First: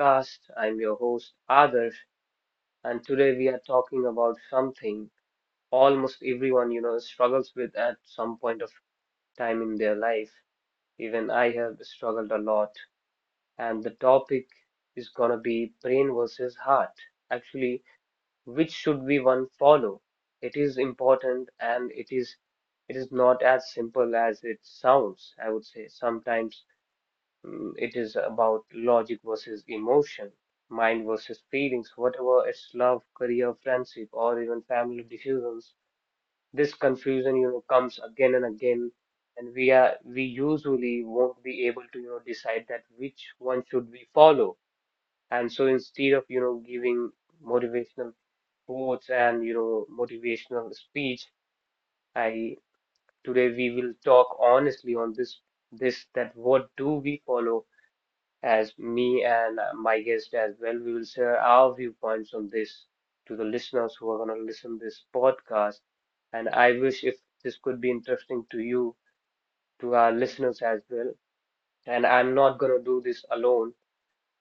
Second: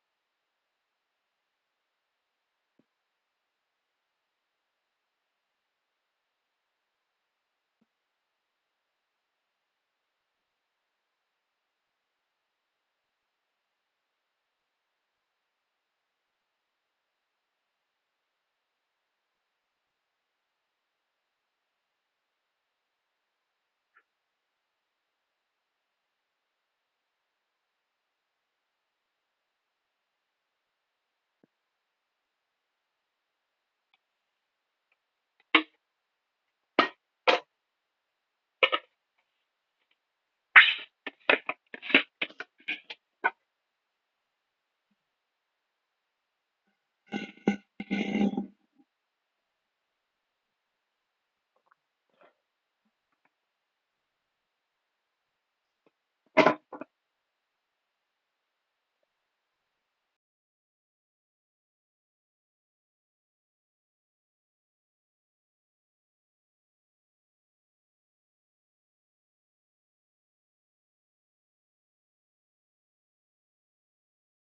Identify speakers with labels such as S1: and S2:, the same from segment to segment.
S1: podcast. I'm your host, Adarsh, and today we are talking about something almost everyone, struggles with at some point of time in their life. Even I have struggled a lot. And the topic is going to be brain versus heart. Actually, which should we one follow? It is important and it is not as simple as it sounds, I would say. Sometimes it is about logic versus emotion, mind versus feelings, whatever it's love, career, friendship, or even family decisions. This confusion, comes again and again, and we usually won't be able to, decide that which one should we follow. And so instead of, giving motivational quotes and motivational speech I today we will talk honestly on this that what do we follow as me and my guest as well. We will share our viewpoints on this to the listeners who are going to listen this podcast. And I wish if this could be interesting to you, to our listeners as well. And I'm not going to do this alone.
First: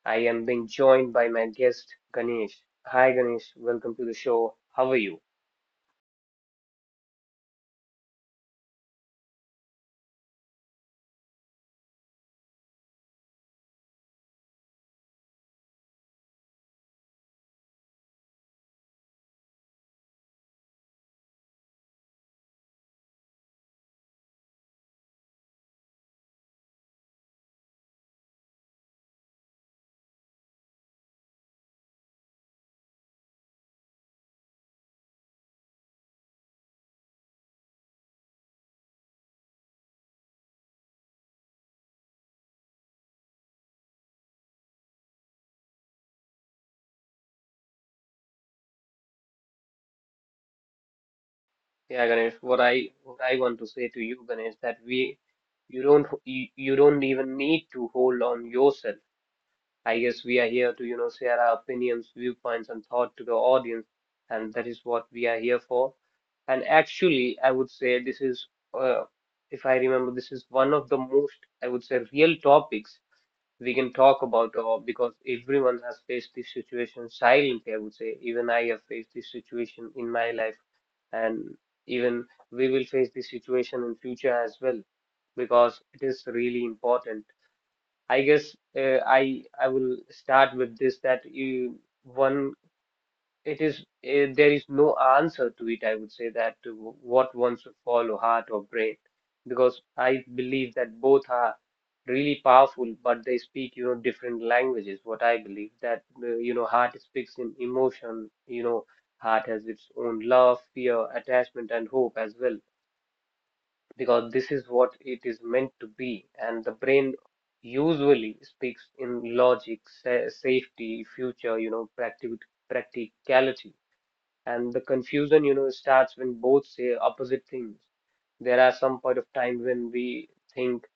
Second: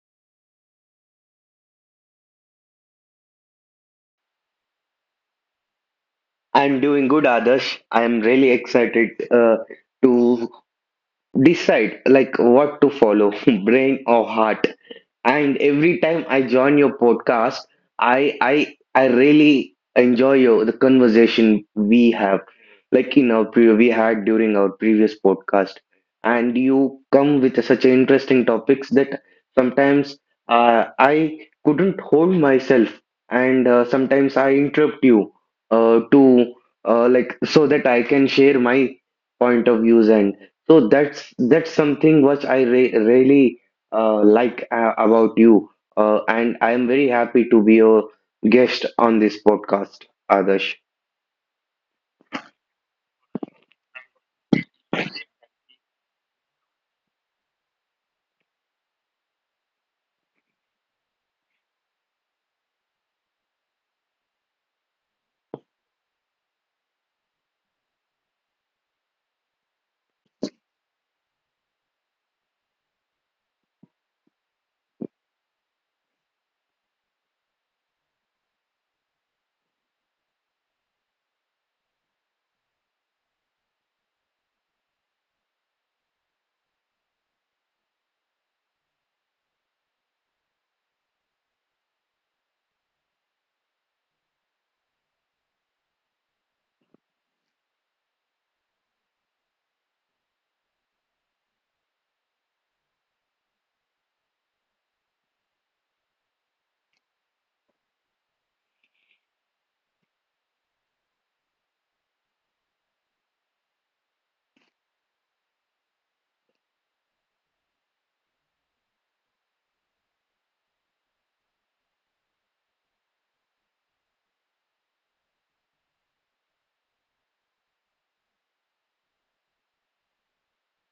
S1: I am being joined by my guest Ganesh. Hi Ganesh, welcome to the show. How are you?
S2: I'm doing good, Adarsh. I'm really excited to decide like what to follow, brain or heart. And every time I join your podcast, I really enjoy your the conversation we have, like in our pre we had during our previous podcast. And you come with such interesting topics that sometimes I couldn't hold myself, and sometimes I interrupt you to like so that I can share my point of views, and so that's something which I re really like about you. And I am very happy to be a guest on this podcast, Adarsh.
S1: Yeah, Ganesh, what I want to say to you, Ganesh, that we you don't you, you don't even need to hold on yourself I guess we are here to, you know, share our opinions, viewpoints, and thought to the audience, and that is what we are here for. And actually, I would say this is, uh, if I remember, this is one of the most, I would say, real topics we can talk about, because everyone has faced this situation silently, I would say. Even I have faced this situation in my life, and even we will face this situation in future as well, because it is really important. I guess I will start with this that you one it is there is no answer to it. I would say that to what one should follow, heart or brain, because I believe that both are really powerful, but they speak different languages. What I believe that you know heart speaks in emotion. You know heart has its own love, fear, attachment, and hope as well because this is what it is meant to be, and the brain usually speaks in logic, safety, future, you know, practicality. And the confusion, you know, starts when both say opposite things. There are some point of time when we think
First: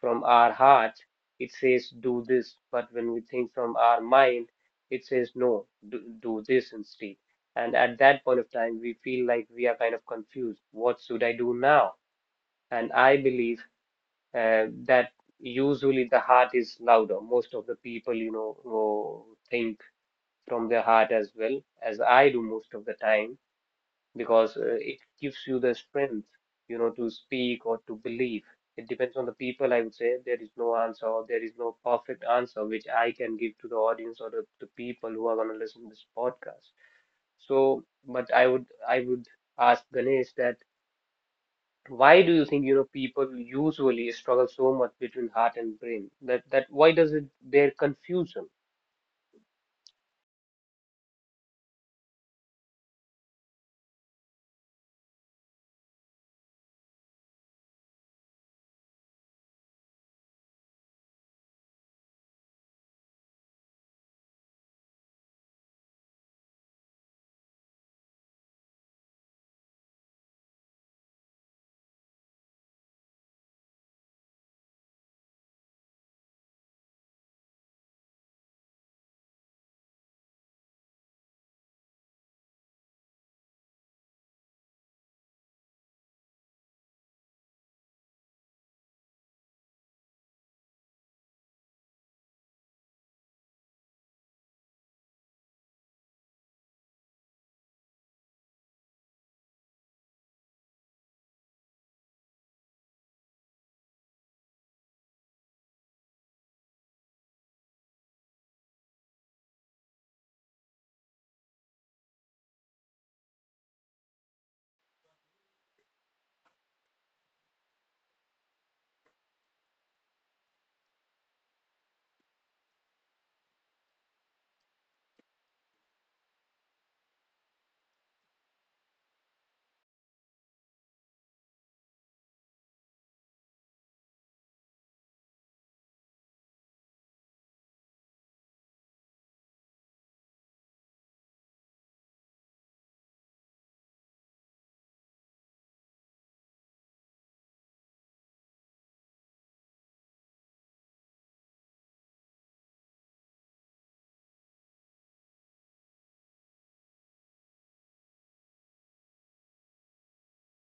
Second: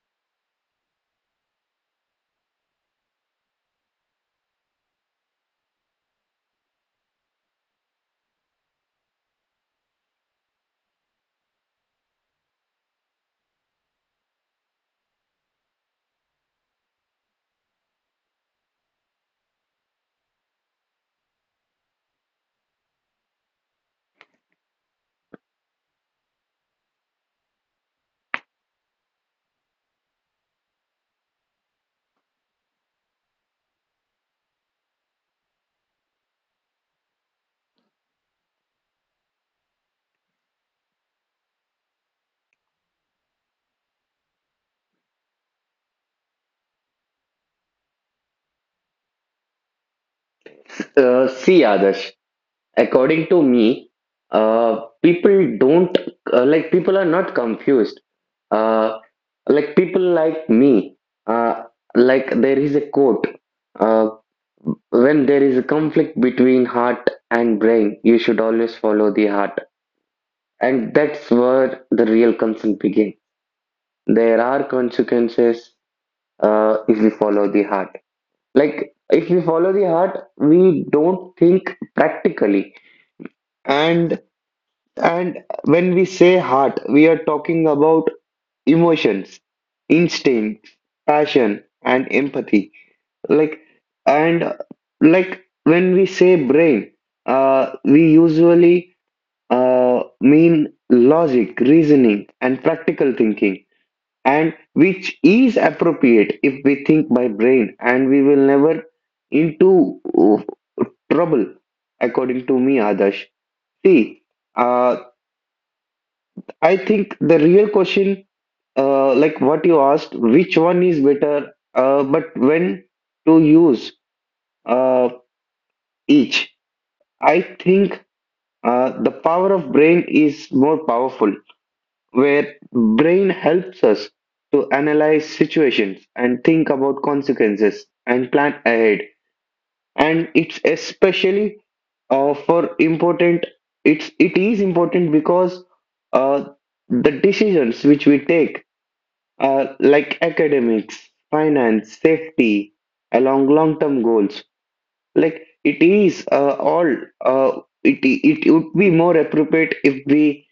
S1: from our heart, it says do this, but when we think from our mind, it says no, do this instead. And at that point of time we feel like we are kind of confused, what should I do now? And I believe that usually the heart is louder. Most of the people, you know, who think from their heart, as well as I do most of the time, because it gives you the strength, you know, to speak or to believe. It depends on the people, I would say. There is no answer or there is no perfect answer which I can give to the audience or the people who are going to listen to this podcast. So, but I would ask Ganesh that why do you think, you know, people usually struggle so much between heart and brain? That why does it their confusion?
S2: See, Adarsh, according to me, people don't like people are not confused. Uh, like people like me, uh, like there is a quote, uh, when there is a conflict between heart and brain, you should always follow the heart. And that's where the real concern begins. There are consequences if we follow the heart. Like, if we follow the heart, we don't think practically. And and when we say heart, we are talking about emotions, instincts, passion, and empathy. Like and uh, like when we say brain, we usually mean logic, reasoning, and practical thinking, and which is appropriate if we think by brain, and we will never into trouble, according to me, Adarsh. See, uh, I think the real question, like what you asked, which one is better, but when to use uh, each. I think the power of brain is more powerful, where brain helps us to analyze situations and think about consequences and plan ahead, and it's especially for important, it is important because uh, the decisions which we take, like academics, finance, safety, along long term goals, like it is all, uh, it would be more appropriate if we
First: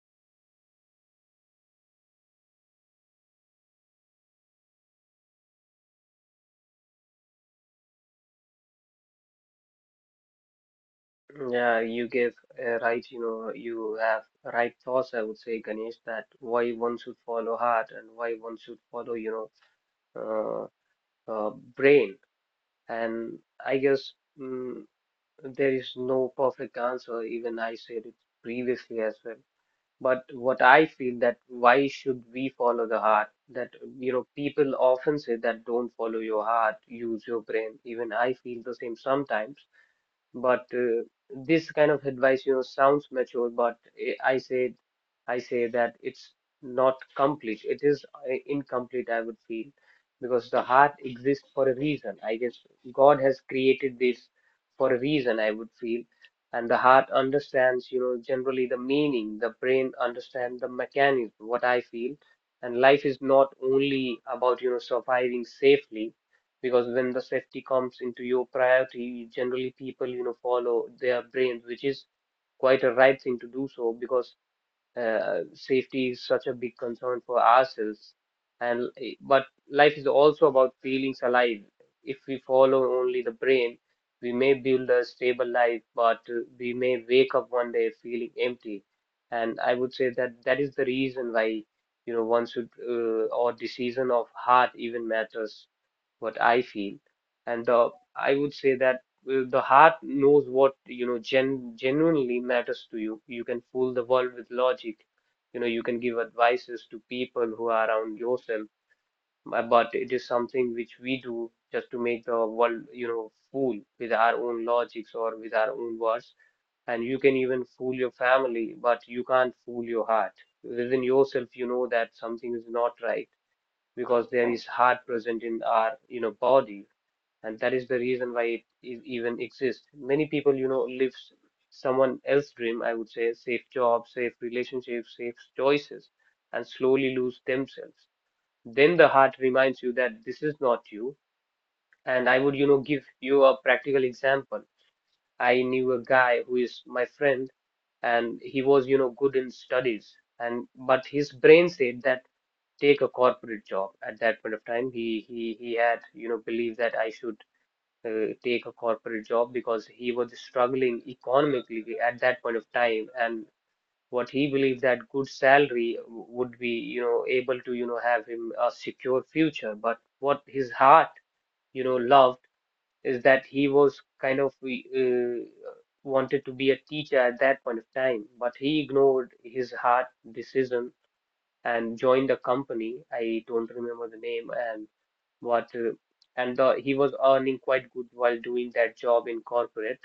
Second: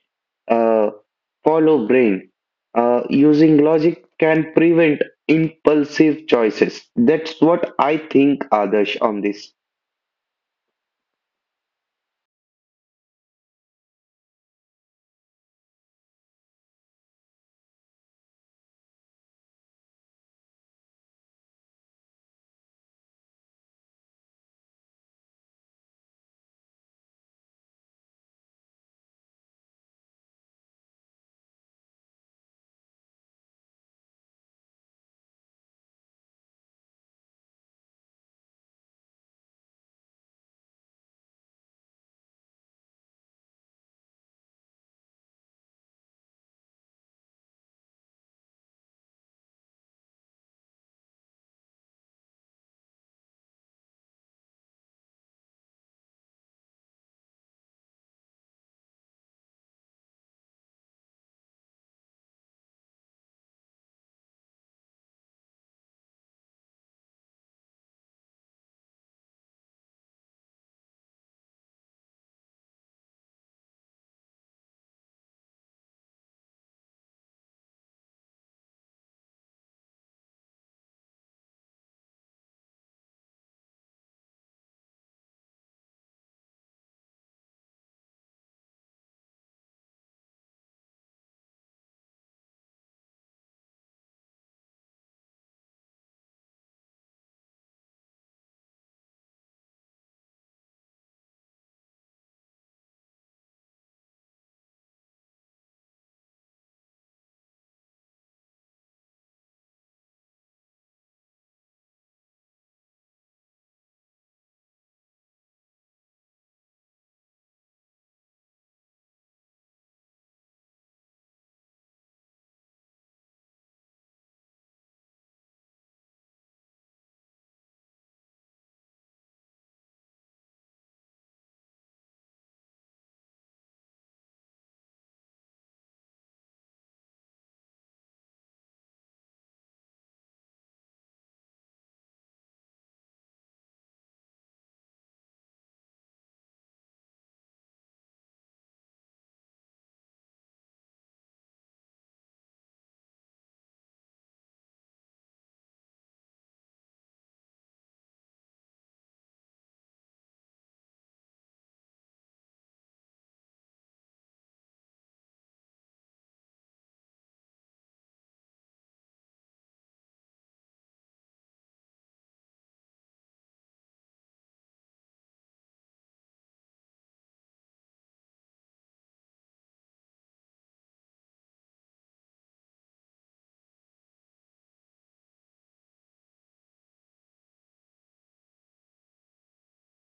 S2: uh, follow brain. Using logic can prevent impulsive choices. That's what I think, Adarsh, on this.
S1: Yeah, you gave right, you know, you have right thoughts, I would say, Ganesh, that why one should follow heart and why one should follow, you know, brain. And I guess mm, there is no perfect answer. Even I said it previously as well. But what I feel that why should we follow the heart? That you know, people often say that don't follow your heart, use your brain. Even I feel the same sometimes. But this kind of advice, you know, sounds mature, but I say that it's not complete. It is incomplete, I would feel, because the heart exists for a reason. I guess God has created this for a reason, I would feel. And the heart understands, you know, generally the meaning. The brain understands the mechanism, what I feel. And life is not only about, you know, surviving safely, because when the safety comes into your priority, generally people, you know, follow their brains, which is quite a right thing to do so, because safety is such a big concern for ourselves, and but life is also about feelings alive. If we follow only the brain, we may build a stable life, but we may wake up one day feeling empty. And I would say that that is the reason why, you know, one should or decision of heart even matters, what I feel. And I would say that the heart knows what, you know, genuinely matters to you. You can fool the world with logic. You know, you can give advices to people who are around yourself, but it is something which we do just to make the world, you know, fool with our own logics or with our own words. And you can even fool your family, but you can't fool your heart. Within yourself, you know that something is not right, because there is heart present in our, you know, body, and that is the reason why it is even exists. Many people, you know, live someone else's dream, I would say, safe jobs, safe relationships, safe choices, and slowly lose themselves. Then the heart reminds you that this is not you. And I would, you know, give you a practical example. I knew a guy who is my friend, and he was, you know, good in studies, and but his brain said that take a corporate job at that point of time. He had, you know, believed that I should take a corporate job because he was struggling economically at that point of time, and what he believed that good salary would be, you know, able to, you know, have him a secure future. But what his heart, you know, loved is that he was kind of wanted to be a teacher at that point of time, but he ignored his heart decision and joined a company, I don't remember the name. And what and he was earning quite good while doing that job in corporate.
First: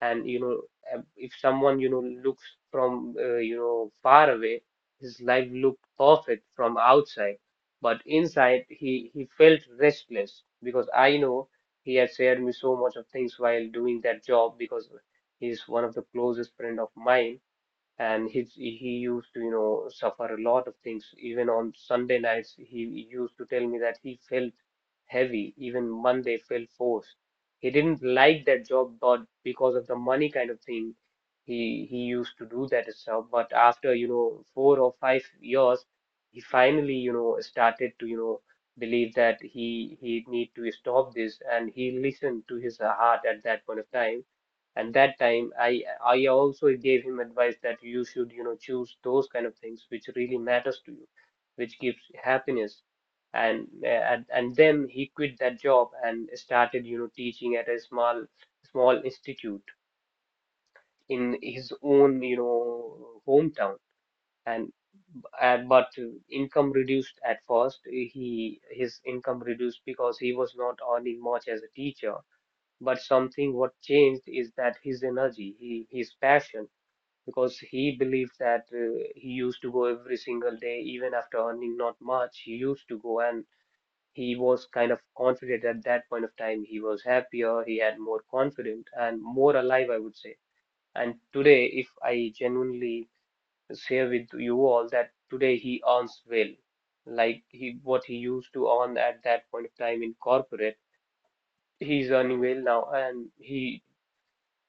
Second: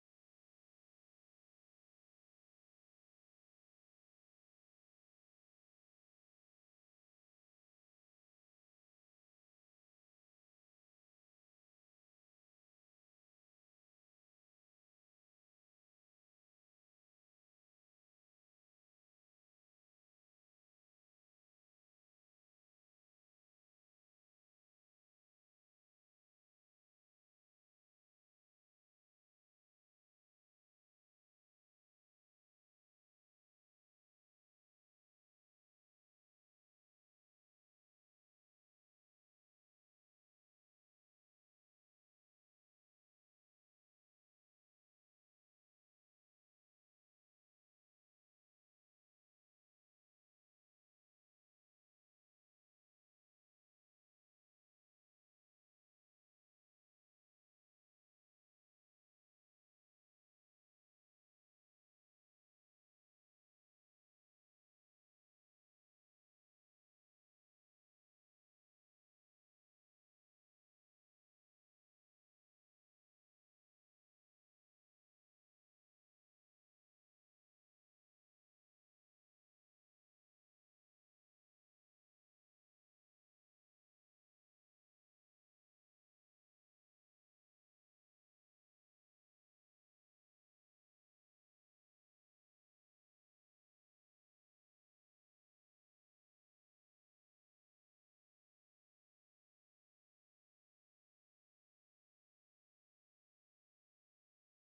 S1: And you know, if someone, you know, looks from you know, far away, his life looked perfect from outside, but inside he felt restless, because I know he had shared me so much of things while doing that job, because he's one of the closest friend of mine. And he used to, you know, suffer a lot of things. Even on Sunday nights, he used to tell me that he felt heavy. Even Monday felt forced. He didn't like that job, but because of the money kind of thing, he used to do that itself. But after, you know, 4 or 5 years, he finally, you know, started to, you know, believe that he need to stop this, and he listened to his heart at that point of time. And that time I also gave him advice that you should, you know, choose those kind of things which really matters to you, which gives happiness. And and then he quit that job and started, you know, teaching at a small institute in his own, you know, hometown. And but income reduced at first, he his income reduced because he was not earning much as a teacher. But something what changed is that his energy, his passion, because he believes that he used to go every single day, even after earning not much, he used to go. And he was kind of confident at that point of time. He was happier, he had more confident and more alive, I would say. And today, if I genuinely share with you all that today he earns well, like he what he used to earn at that point of time in corporate, he's earning well now, and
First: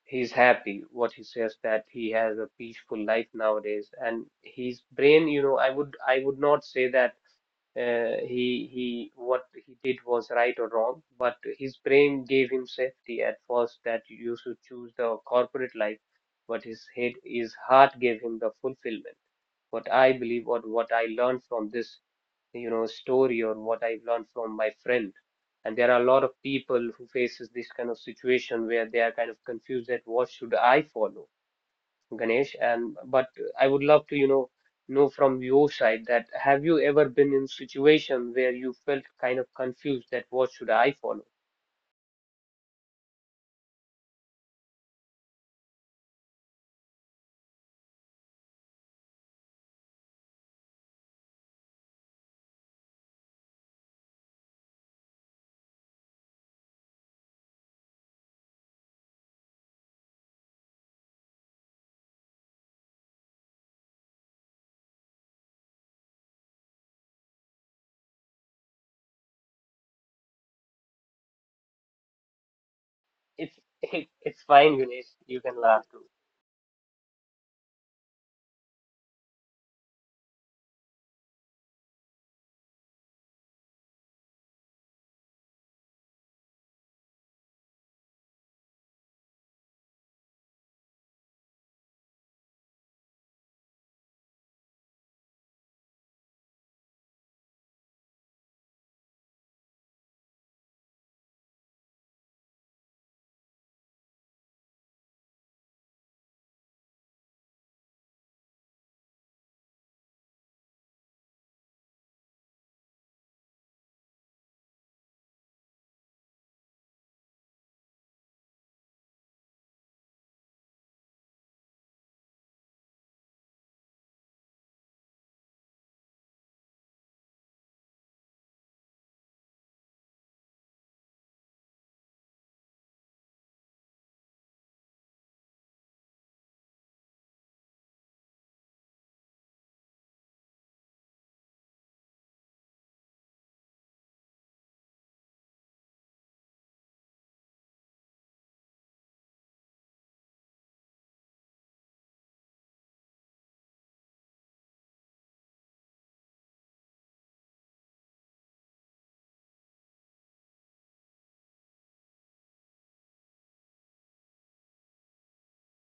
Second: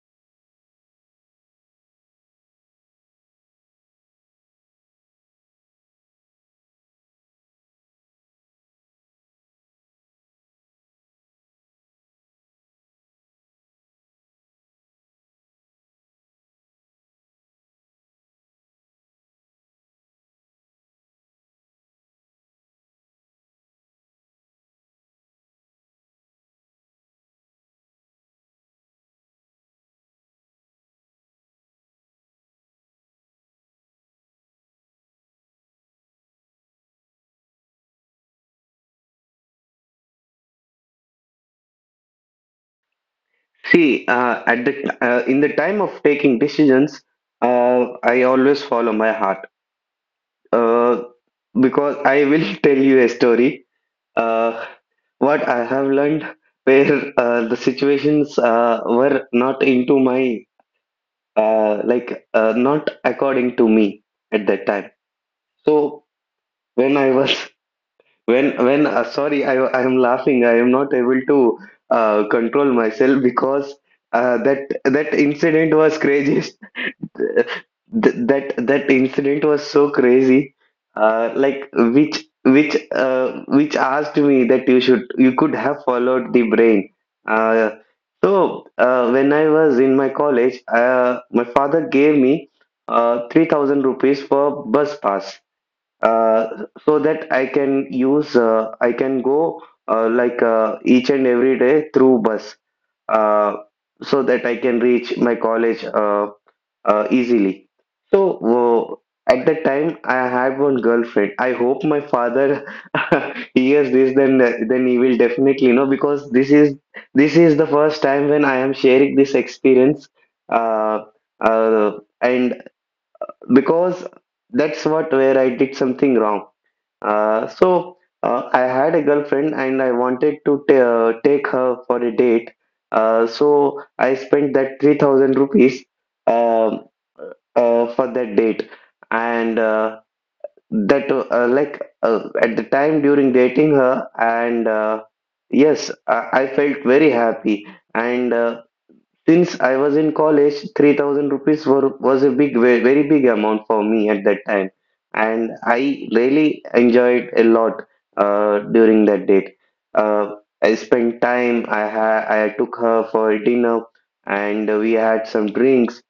S1: he's happy. What he says that he has a peaceful life nowadays, and his brain, you know, I would not say that he what he did was right or wrong, but his brain gave him safety at first that you should choose the corporate life, but his heart gave him the fulfillment. What I believe or what I learned from this, you know, story or what I've learned from my friend. And there are a lot of people who faces this kind of situation where they are kind of confused that what should I follow? Ganesh, and but I would love to, know from your side that have you ever been in situation where you felt kind of confused that what should I follow?
S2: See, at the, in the time of taking decisions, I always follow my heart. Uh, because I will tell you a story. uh, what I have learned where the situations were not into my, like not according to me at that time. So when I was when sorry, I am laughing, I am not able to control myself
S1: It's
S2: because
S1: it,
S2: uh,
S1: it's
S2: that
S1: fine,
S2: that
S1: Ganesh. You can
S2: incident
S1: laugh
S2: was
S1: too.
S2: crazy that that incident was so crazy. Uh, like which which which asked me that you should, you could have followed the brain. Uh, so when I was in my college, my father gave me 3,000 rupees for bus pass, uh, so that I can go like each and every day through bus, uh, so that I can reach my college easily. So at that time, I had one girlfriend. I hope my father hears this, then he will definitely know because this is the first time when I am sharing this experience, uh, uh, and because that's what where I did something wrong. So I had a girlfriend, and I wanted to take her for a date. So I spent that 3,000 rupees um for that date. And at the time during dating her, and yes, I felt very happy. And since I was in college, 3,000 rupees was a big, very big amount for me at that time. And I really enjoyed a lot during that date. Uh, I spent time, I took her for dinner, and we had some drinks.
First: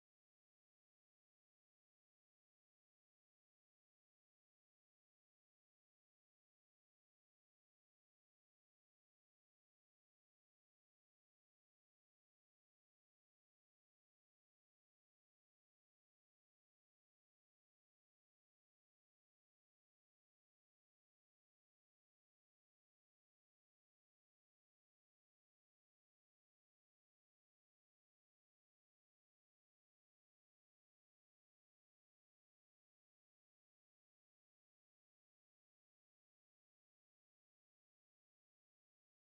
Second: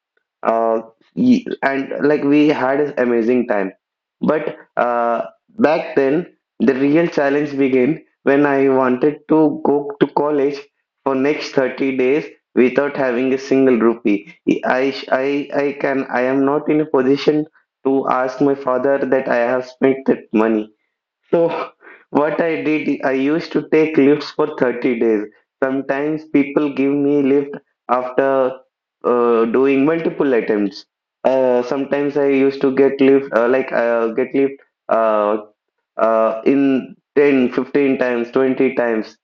S2: Uh, y- and like we had an amazing time. But back then, the real challenge began when I wanted to go to college for next 30 days without having a single rupee. I am not in a position to ask my father that I have spent that money. So, what I did, I used to take lifts for 30 days. Sometimes people give me lift after doing multiple attempts. Sometimes I used to get lift, uh, in 10, 15 times, 20 times.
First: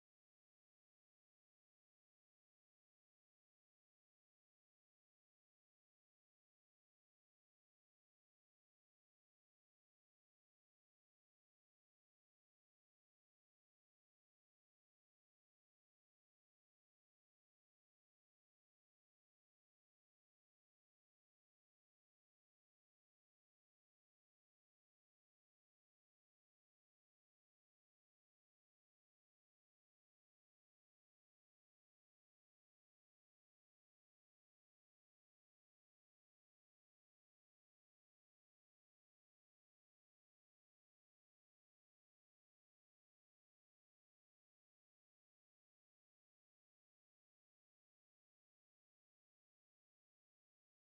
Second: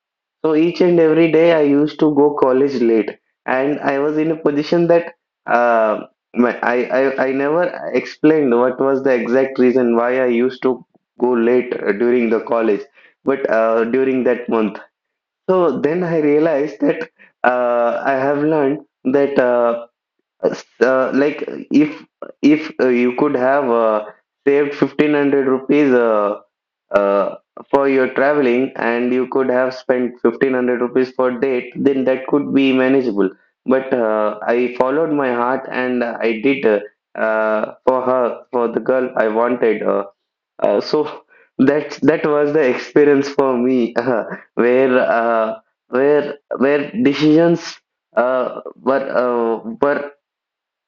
S2: So each and every day I used to go college late, and I was in a position that uh, my, I never explained what was the exact reason why I used to go late during the college, but during that month. So then I realized that I have learned that s- uh, like if you could have saved 1,500 rupees uh, for your traveling, and you could have spent 1,500 rupees for date, then that could be manageable. But I followed my heart, and I did for her, for the girl I wanted. So that was the experience for me where where decisions were, uh, were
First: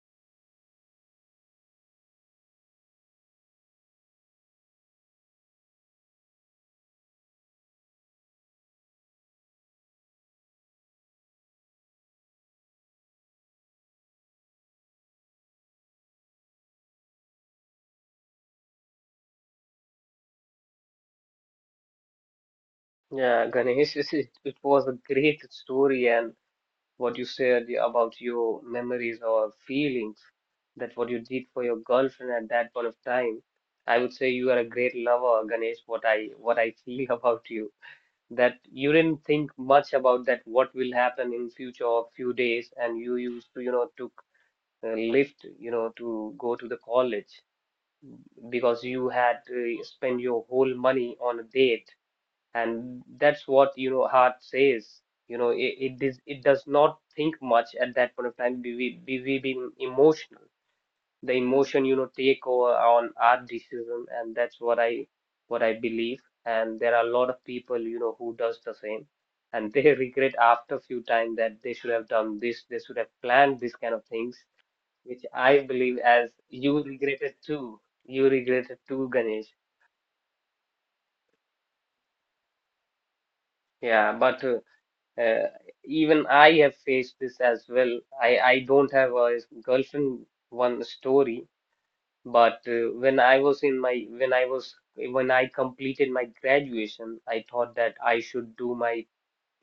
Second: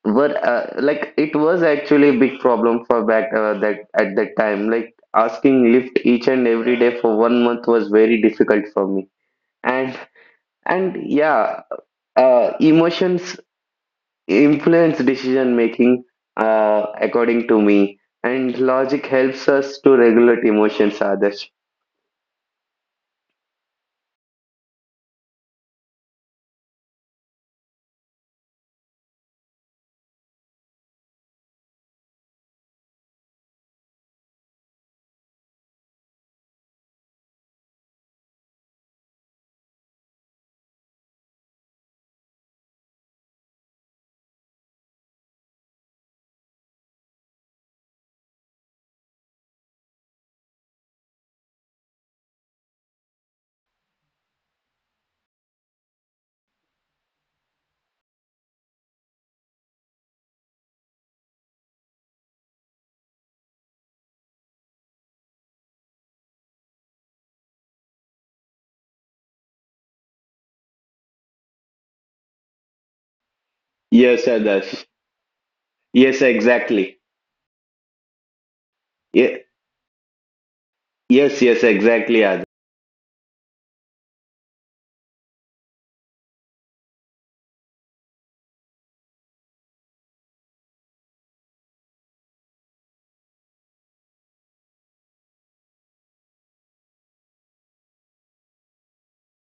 S2: were uh, like it was actually a big problem for back that at that time, like asking Lyft each and every day for one month was very difficult for me. And and yeah uh, emotions influence decision making according to me, and logic helps us to regulate emotions others.
S1: Yeah, Ganesh, it was a great story, and what you said about your memories or feelings, that what you did for your girlfriend at that point of time. I would say you are a great lover, Ganesh, what I feel about you. That you didn't think much about that what will happen in future or few days, and you used to, took lift, to go to the college because you had to spend your whole money on a date, and that's what, heart says. It, it is it does not think much at that point of time, be we being emotional, the emotion, take over on our decision, and that's what I believe. And there are a lot of people, who does the same, and they regret after a few time that they should have done this, they should have planned this kind of things,
S2: Yes, Adarsh.
S1: which I believe, as
S2: Yes,
S1: you
S2: exactly.
S1: regretted too. You regretted too, Ganesh.
S2: Ye- Yes, yes, exactly, Adarsh.
S1: Yeah, but uh, even I have faced this as well. I don't have a girlfriend, one story. But when I was in my, when I completed my graduation, I thought that I should do my,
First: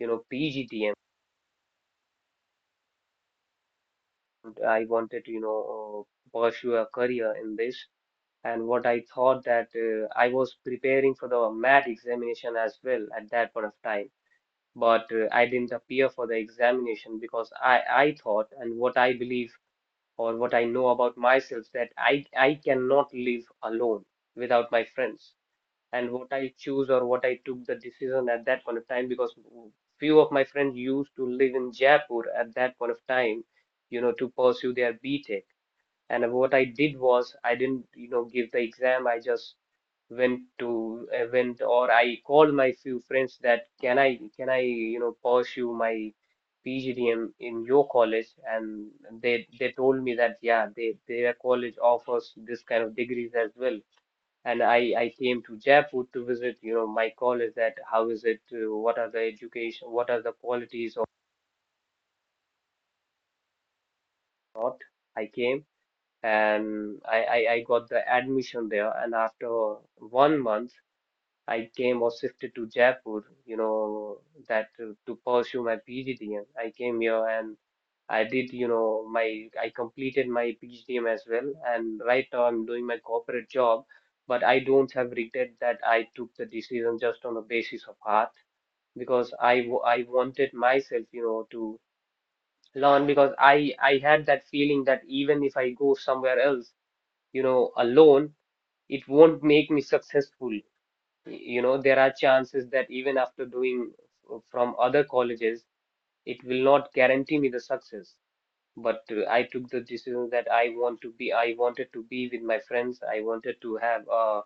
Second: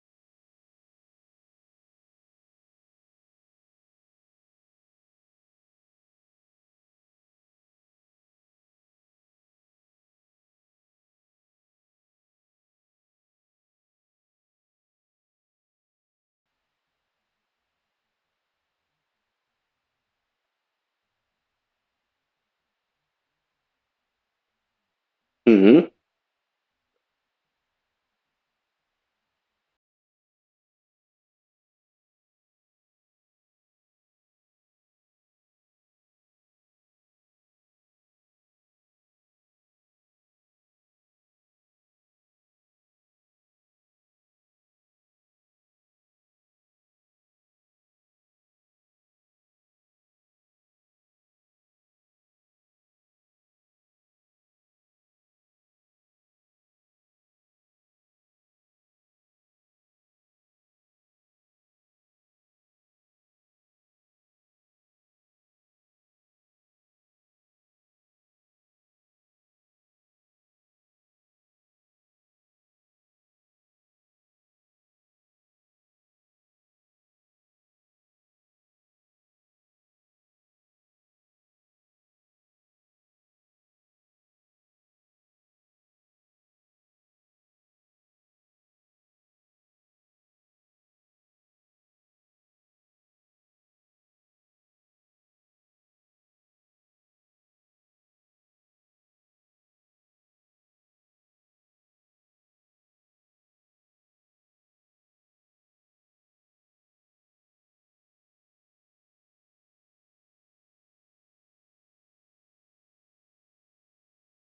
S1: PGDM. I wanted to, pursue a career in this. And what I thought, that I was preparing for the math examination as well at that point of time. But I didn't appear for the examination because I thought, and what I believe or what I know about myself, that I cannot live alone without my friends.
S2: Hmm.
S1: And what I choose, or what I took the decision at that point of time, because few of my friends used to live in Jaipur at that point of time, you know, to pursue their BTech. And what I did was, I didn't, you know, give the exam. I just went to, went, or I called my few friends that can I, you know, pursue my PGDM in your college, and they told me that yeah, they their college offers this kind of degrees as well. And I came to Jaipur to visit, you know, my college, that how is it, what are the education, what are the qualities of not. I came, and I got the admission there, and after 1 month I came or shifted to Jaipur, you know, that to pursue my PGDM. I came here and I did, you know, my I completed my PGDM as well, and right now I'm doing my corporate job. But I don't have regret that I took the decision just on the basis of heart. Because I wanted myself, you know, to learn, because I had that feeling that even if I go somewhere else, you know, alone, it won't make me successful. You know, there are chances that even after doing from other colleges, it will not guarantee me the success. But I took the decision that I wanted to be with my friends. I wanted to have, uh,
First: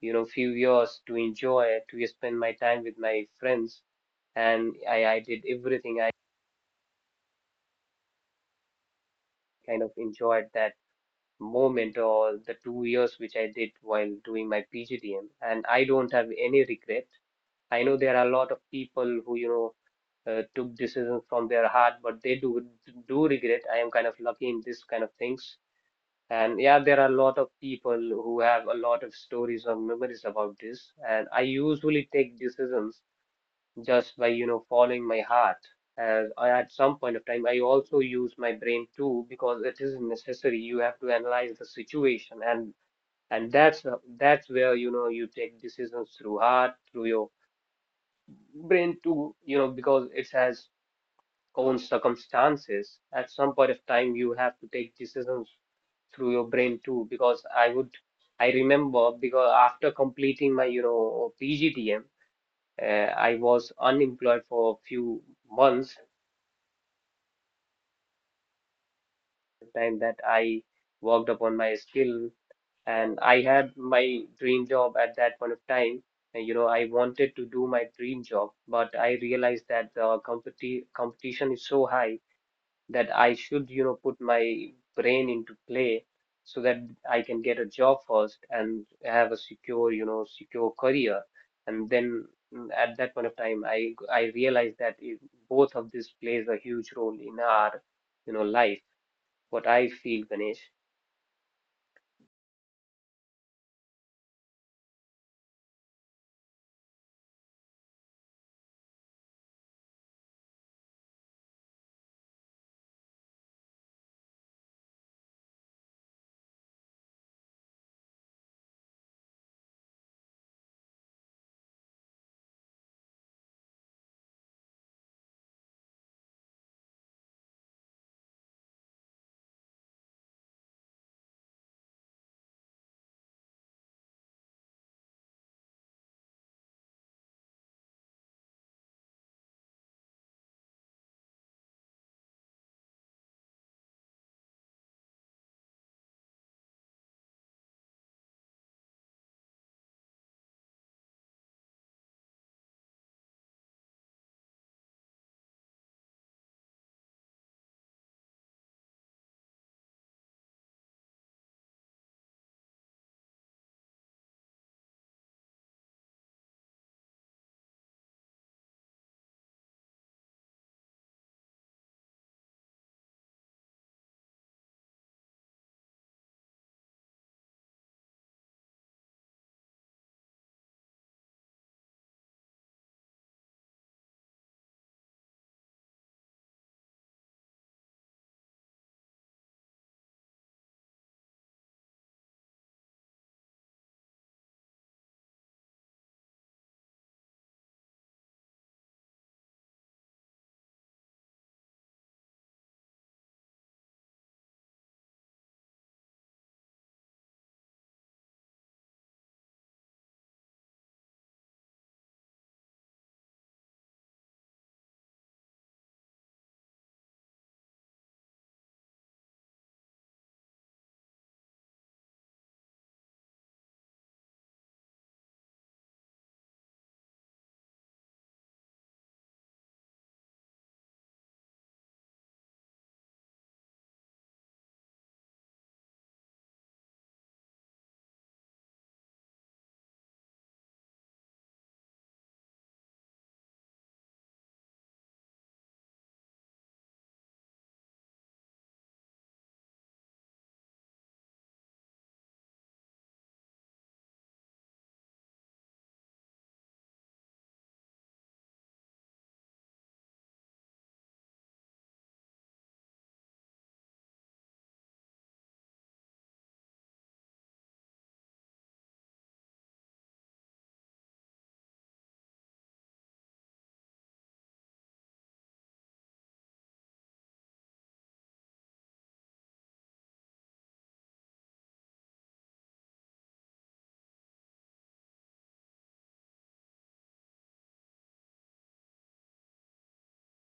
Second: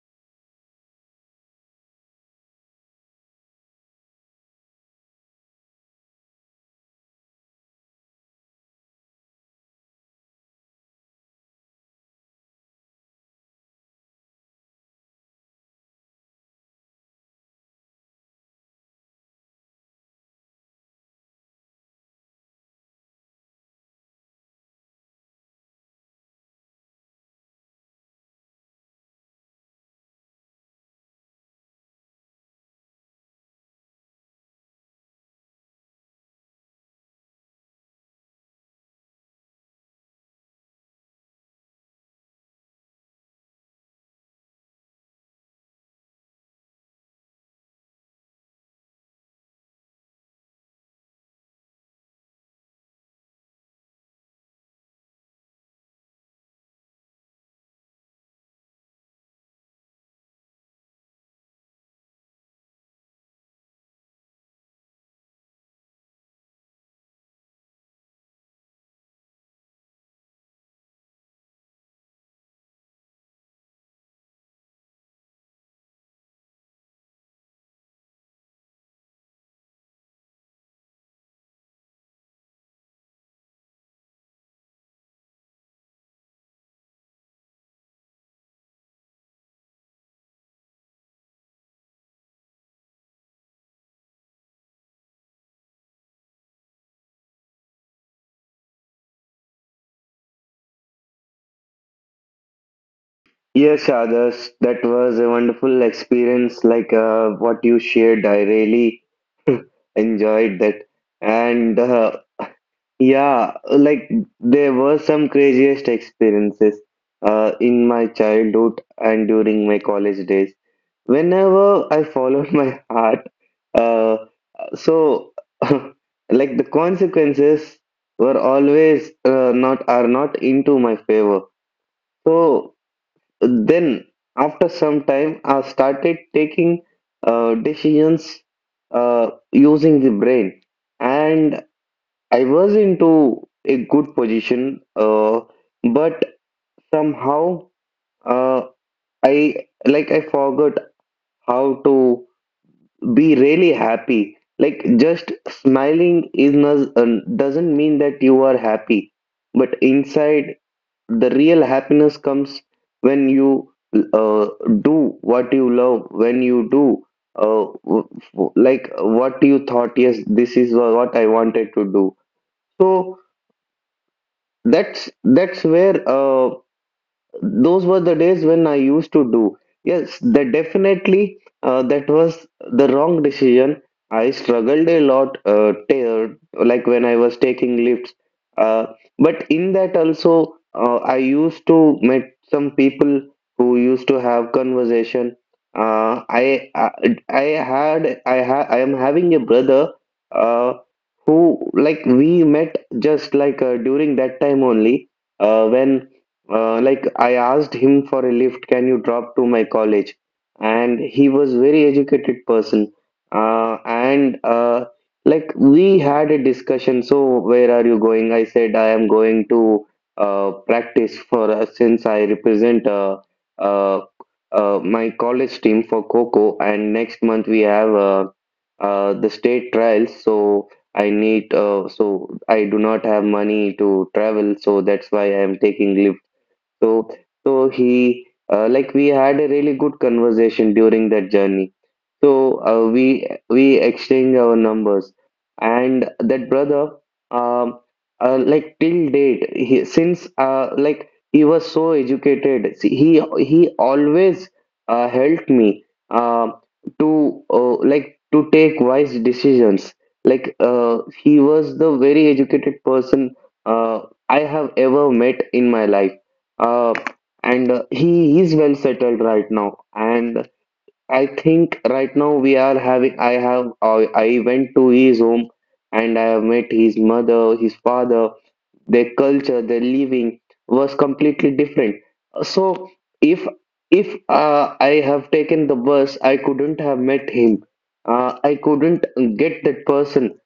S1: you know, few years to enjoy, to spend my time with my friends. And I did everything. I kind of enjoyed that moment, or the 2 years which I did while doing my PGDM. And I don't have any regret. I know there are a lot of people who, took decisions from their heart, but they do regret. I am kind of lucky in this kind of things. And yeah, there are a lot of people who have a lot of stories or memories about this. And I usually take decisions just by, you know, following my heart. As I, at some point of time, I also use my brain too, because it is necessary, you have to analyze the situation. And that's that's where, you know, you take decisions through heart, through your brain too, you know, because it has own circumstances. At some point of time, you have to take decisions through your brain too, because I would, I remember, because after completing my, you know, PGDM, I was unemployed for a few months time, that I worked upon my skill, and I had my dream job at that point of time. And, you know, I wanted to do my dream job, but I realized that the competition is so high that I should, you know, put my brain into play, so that I can get a job first and have a secure, you know, secure career. And then at that point of time, I realized that it, both of this plays a huge role in our, you know, life, what I feel, Ganesh.
S2: Yes, Adarsh, that was a wonderful experience. Like what you shared, I really enjoyed that. And yeah, like there were some craziest experiences in my childhood and during my college days. Whenever I followed my heart, uh, so, the consequences were always not, are not into my favor. So then, after some time, I started taking decisions using the brain, and I was into a good position. But somehow, uh, I forgot how to be really happy. Like just smiling is not, doesn't mean that you are happy, but inside, the real happiness comes when you uh, do what you love, when you do like what you thought. Yes, this is what I wanted to do. So that's where those were the days when I used to do. Yes, that definitely that was the wrong decision. I struggled a lot, tear, like when I was taking lifts. Uh, but in that also, I used to meet some people who used to have conversation. Uh, I, I I had I ha I am having a brother uh, who, like we met just like during that time only when like I asked him for a lift, can you drop to my college? And he was very educated person. And we had a discussion. So where are you going? I said I am going to practice for, since I represent, uh, my college team for Coco, and next month we have the state trials. So I need so I do not have money to travel. So that's why I am taking leave. So so he uh, like we had a really good conversation during that journey. So we exchange our numbers, and that brother, um, like till date, he, since like he was so educated, see, he always helped me um to like to take wise decisions. Like he was the very educated person uh, I have ever met in my life, uh, and he is well settled right now, and I think right now we are having. I have. I went to his home, and I have met his mother, his father, their culture, their living was completely different. So if I have taken the bus, I couldn't have met him. I couldn't get that person.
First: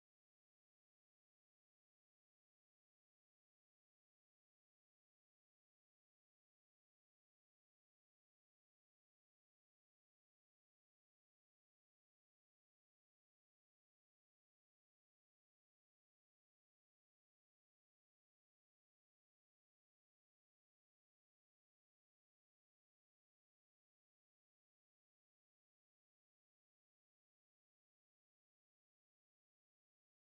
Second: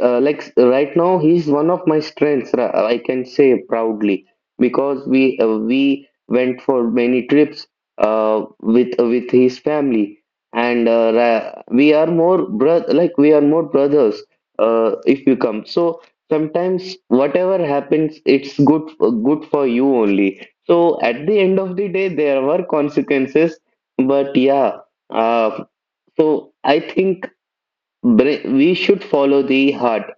S2: Like right now, he's one of my strengths. I can say proudly, because we went for many trips with his family, and we are more brothers if you come. So sometimes, whatever happens, it's good, good for you only. So at the end of the day, there were consequences, but yeah, uh, so I think we should follow the heart,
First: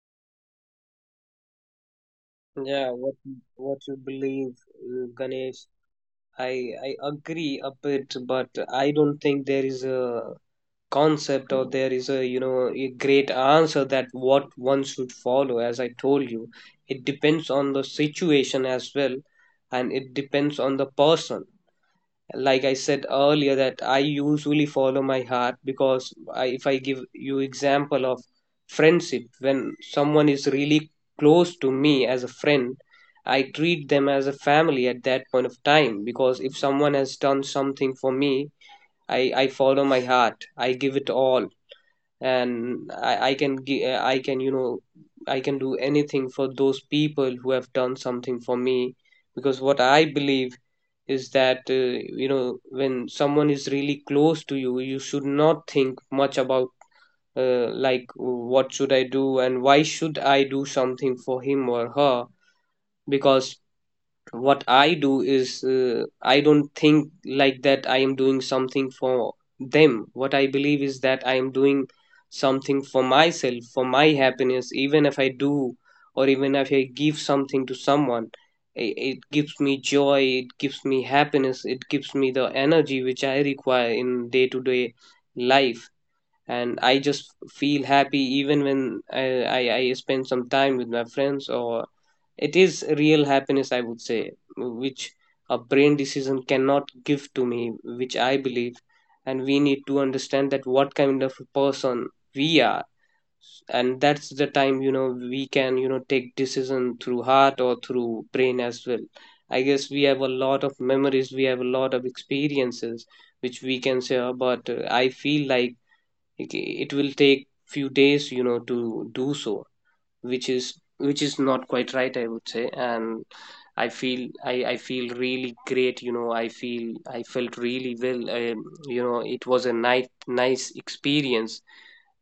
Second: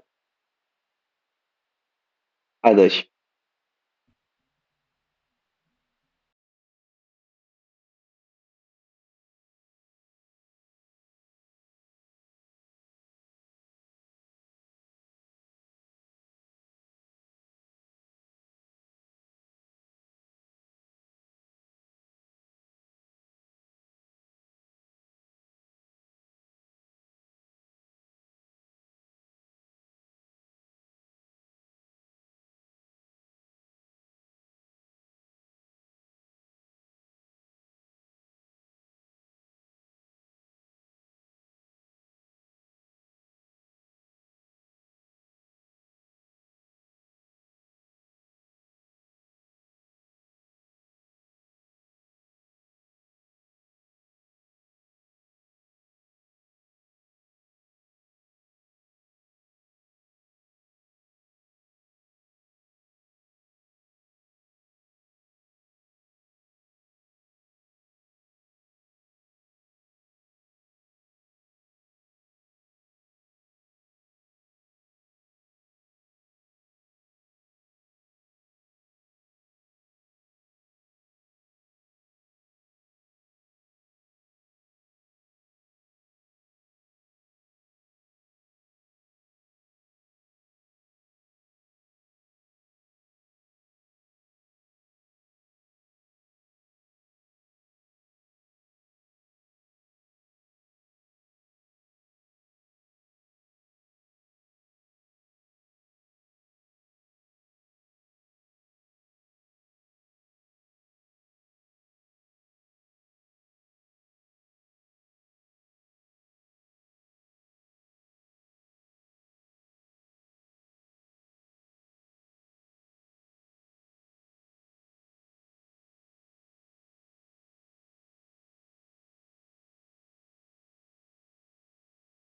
S1: Yeah,
S2: others.
S1: what you believe, Ganesh, I I agree a bit, but I don't think there is a concept, or there is a, you know, a great answer that what one should follow. As I told you, it depends on the situation as well, and it depends on the person. Like I said earlier, that I usually follow my heart, because I, if I give you example of friendship, when someone is really close to me as a friend, I treat them as a family at that point of time, because if someone has done something for me, I follow my heart, I give it all. And I can I can, you know, I can do anything for those people who have done something for me. Because what I believe is that, you know, when someone is really close to you, you should not think much about, like what should I do, and why should I do something for him or her. Because what I do is, I don't think like that I am doing something for them. What I believe is that I am doing something for myself, for my happiness, even if I do, or even if I give something to someone. It gives me joy, it gives me happiness, it gives me the energy which I require in day to day life. And I just feel happy even when I spend some time with my friends. Or it is real happiness, I would say, which a brain decision cannot give to me, which I believe. And we need to understand that what kind of a person we are, and that's the time, you know, we can, you know, take decision through heart or through brain as well. I guess we have a lot of memories, we have a lot of experiences which we can share, but I feel like it it will take few days, you know, to do so, which is, not quite right, I would say. And I feel really great, you know, I feel I felt really well, you know, it was a nice experience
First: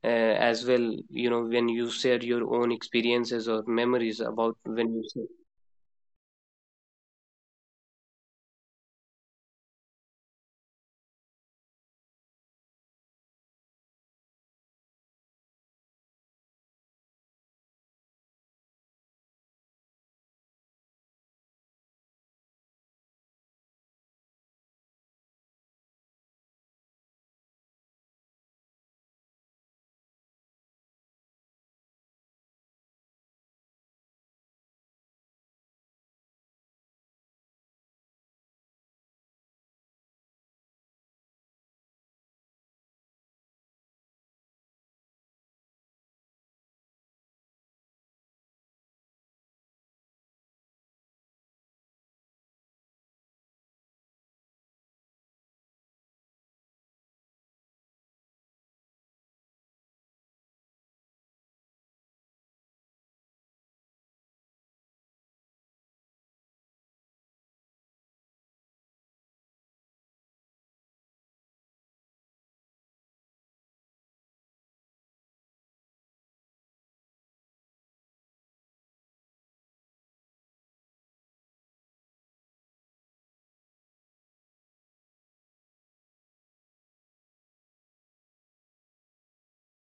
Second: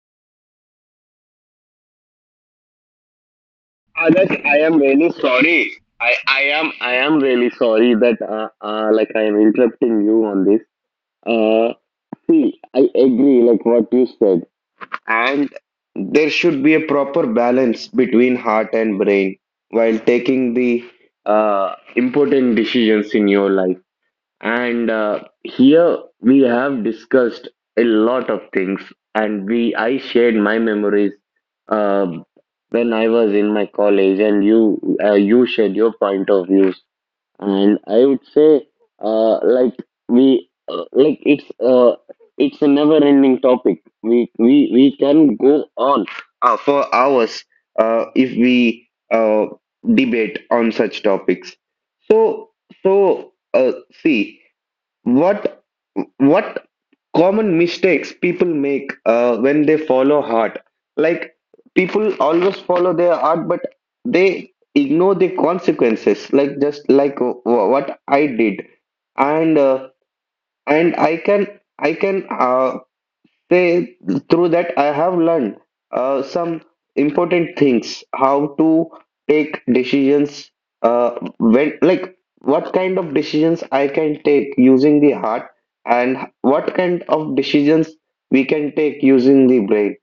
S1: uh, as well, you know, when you shared your own experiences or memories
S2: Adarsh,
S1: about
S2: I am
S1: when you
S2: really
S1: said.
S2: sorry. I am really sorry that like I am interrupting you on this. Uh, see, I agree like what you said. And there should be a proper balance between heart and brain while taking the important decisions in your life. And here we have discussed a lot of things, and we I shared my memories uh, when I was in my college, and you, you shared your point of views. And I would say, like we, like it's a never-ending topic. We can go on for hours if we debate on such topics. So so see. What what common mistakes people make when they follow art? Like people always follow their art, but they ignore the consequences. Like just like what I did, and and I can I can uh, they, through that, I have learned some important things, how to take decisions, uh, when, like what kind of decisions I can take using the heart, and what kind of decisions we can take using the brain.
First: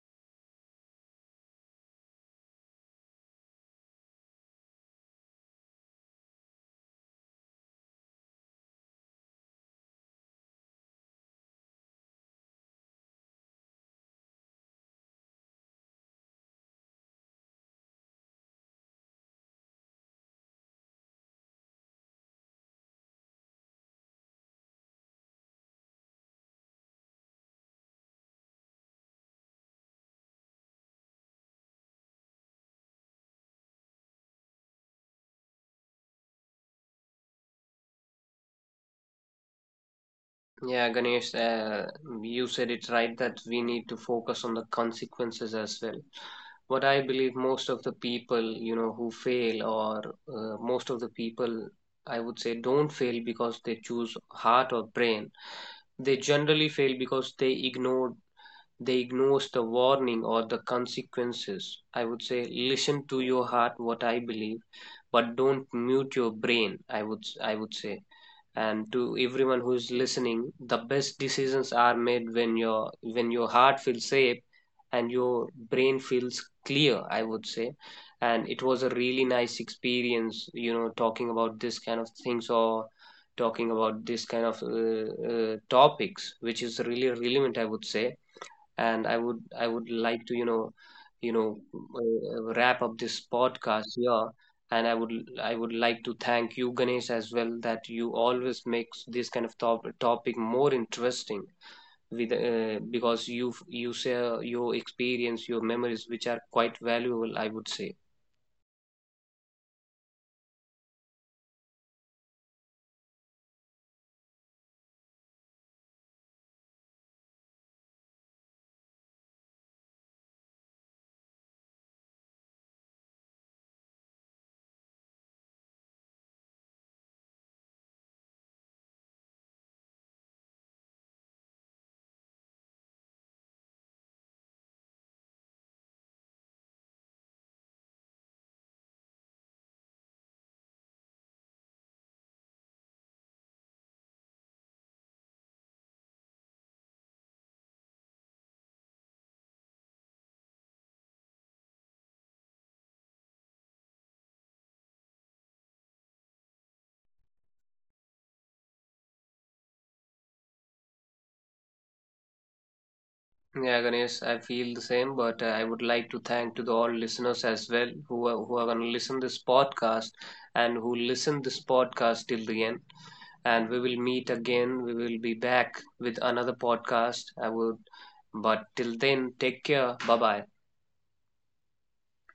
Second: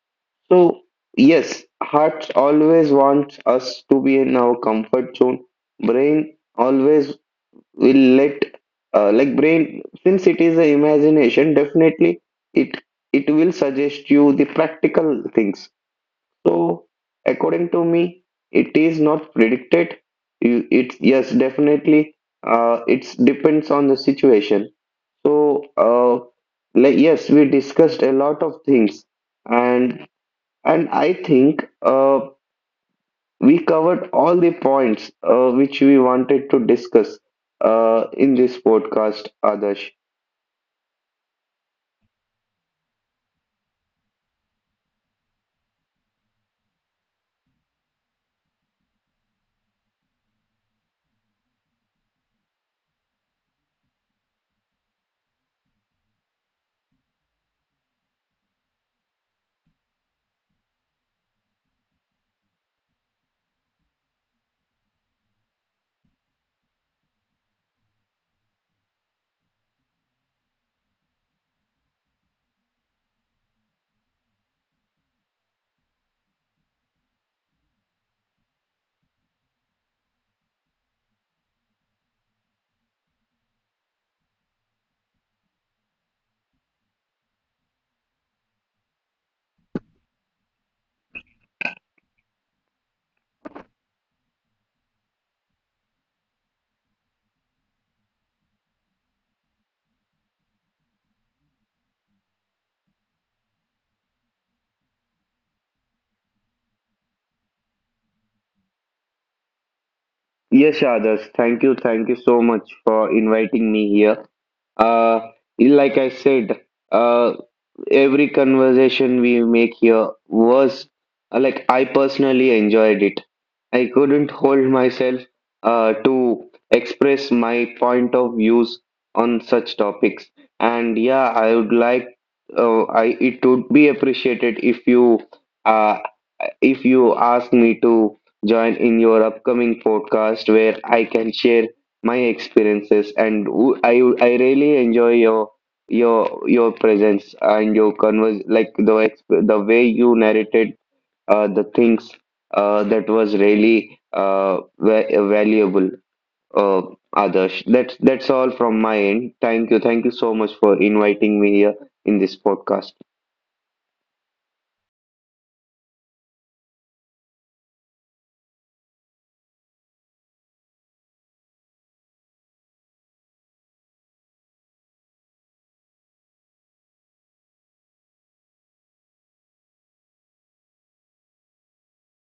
S2: So, yes, heart always wants us to be in our comfort zone. Brain always will let, like brain, since it is a imagination, definitely it it will suggest you the practical things. So, according to me, it is not predicted. You- it, yes, definitely it depends on the situation. So uh, like, yes, we discussed a lot of things, and and I think we covered all the points which we wanted to discuss in this podcast, Adarsh.
S1: Yeah, Ganesh, you said it right, that we need to focus on the consequences as well. What I believe, most of the people, you know, who fail, or most of the people, I would say, don't fail because they choose heart or brain. They generally fail because they ignores the warning or the consequences. I would say, listen to your heart, what I believe, but don't mute your brain, I would say. And to everyone who is listening, the best decisions are made when your heart feels safe and your brain feels clear, I would say. And it was a really nice experience, you know, talking about this kind of things, or talking about this kind of topics, which is really relevant, I would say. And I would like to, you know, wrap up this podcast here. And I would like to thank you, Ganesh, as well, that you always makes this kind of topic more interesting, with because you share your experience, your memories, which are quite valuable, I would say.
S2: Yes, Adarsh, thank you so much for inviting me here. Uh, like I said, uh, every conversation we make here was like I personally enjoyed it. I couldn't hold myself to express my point of views on such topics. And yeah, I would like, I it would be appreciated if you, uh, if you ask me to join in your upcoming podcast where I can share my experiences, and I really enjoy your presence and your convers like the the way you narrated the things that was really valuable, uh, Adarsh. That's all from my end. Thank you so much for inviting me here in this podcast.
S1: Yeah, Ganesh, I feel the same, but I would like to thank to the all listeners as well, who are going to listen this podcast, and who listen this podcast till the end. And we will meet again. We will be back with another podcast, I would, but till then, take care. Bye bye.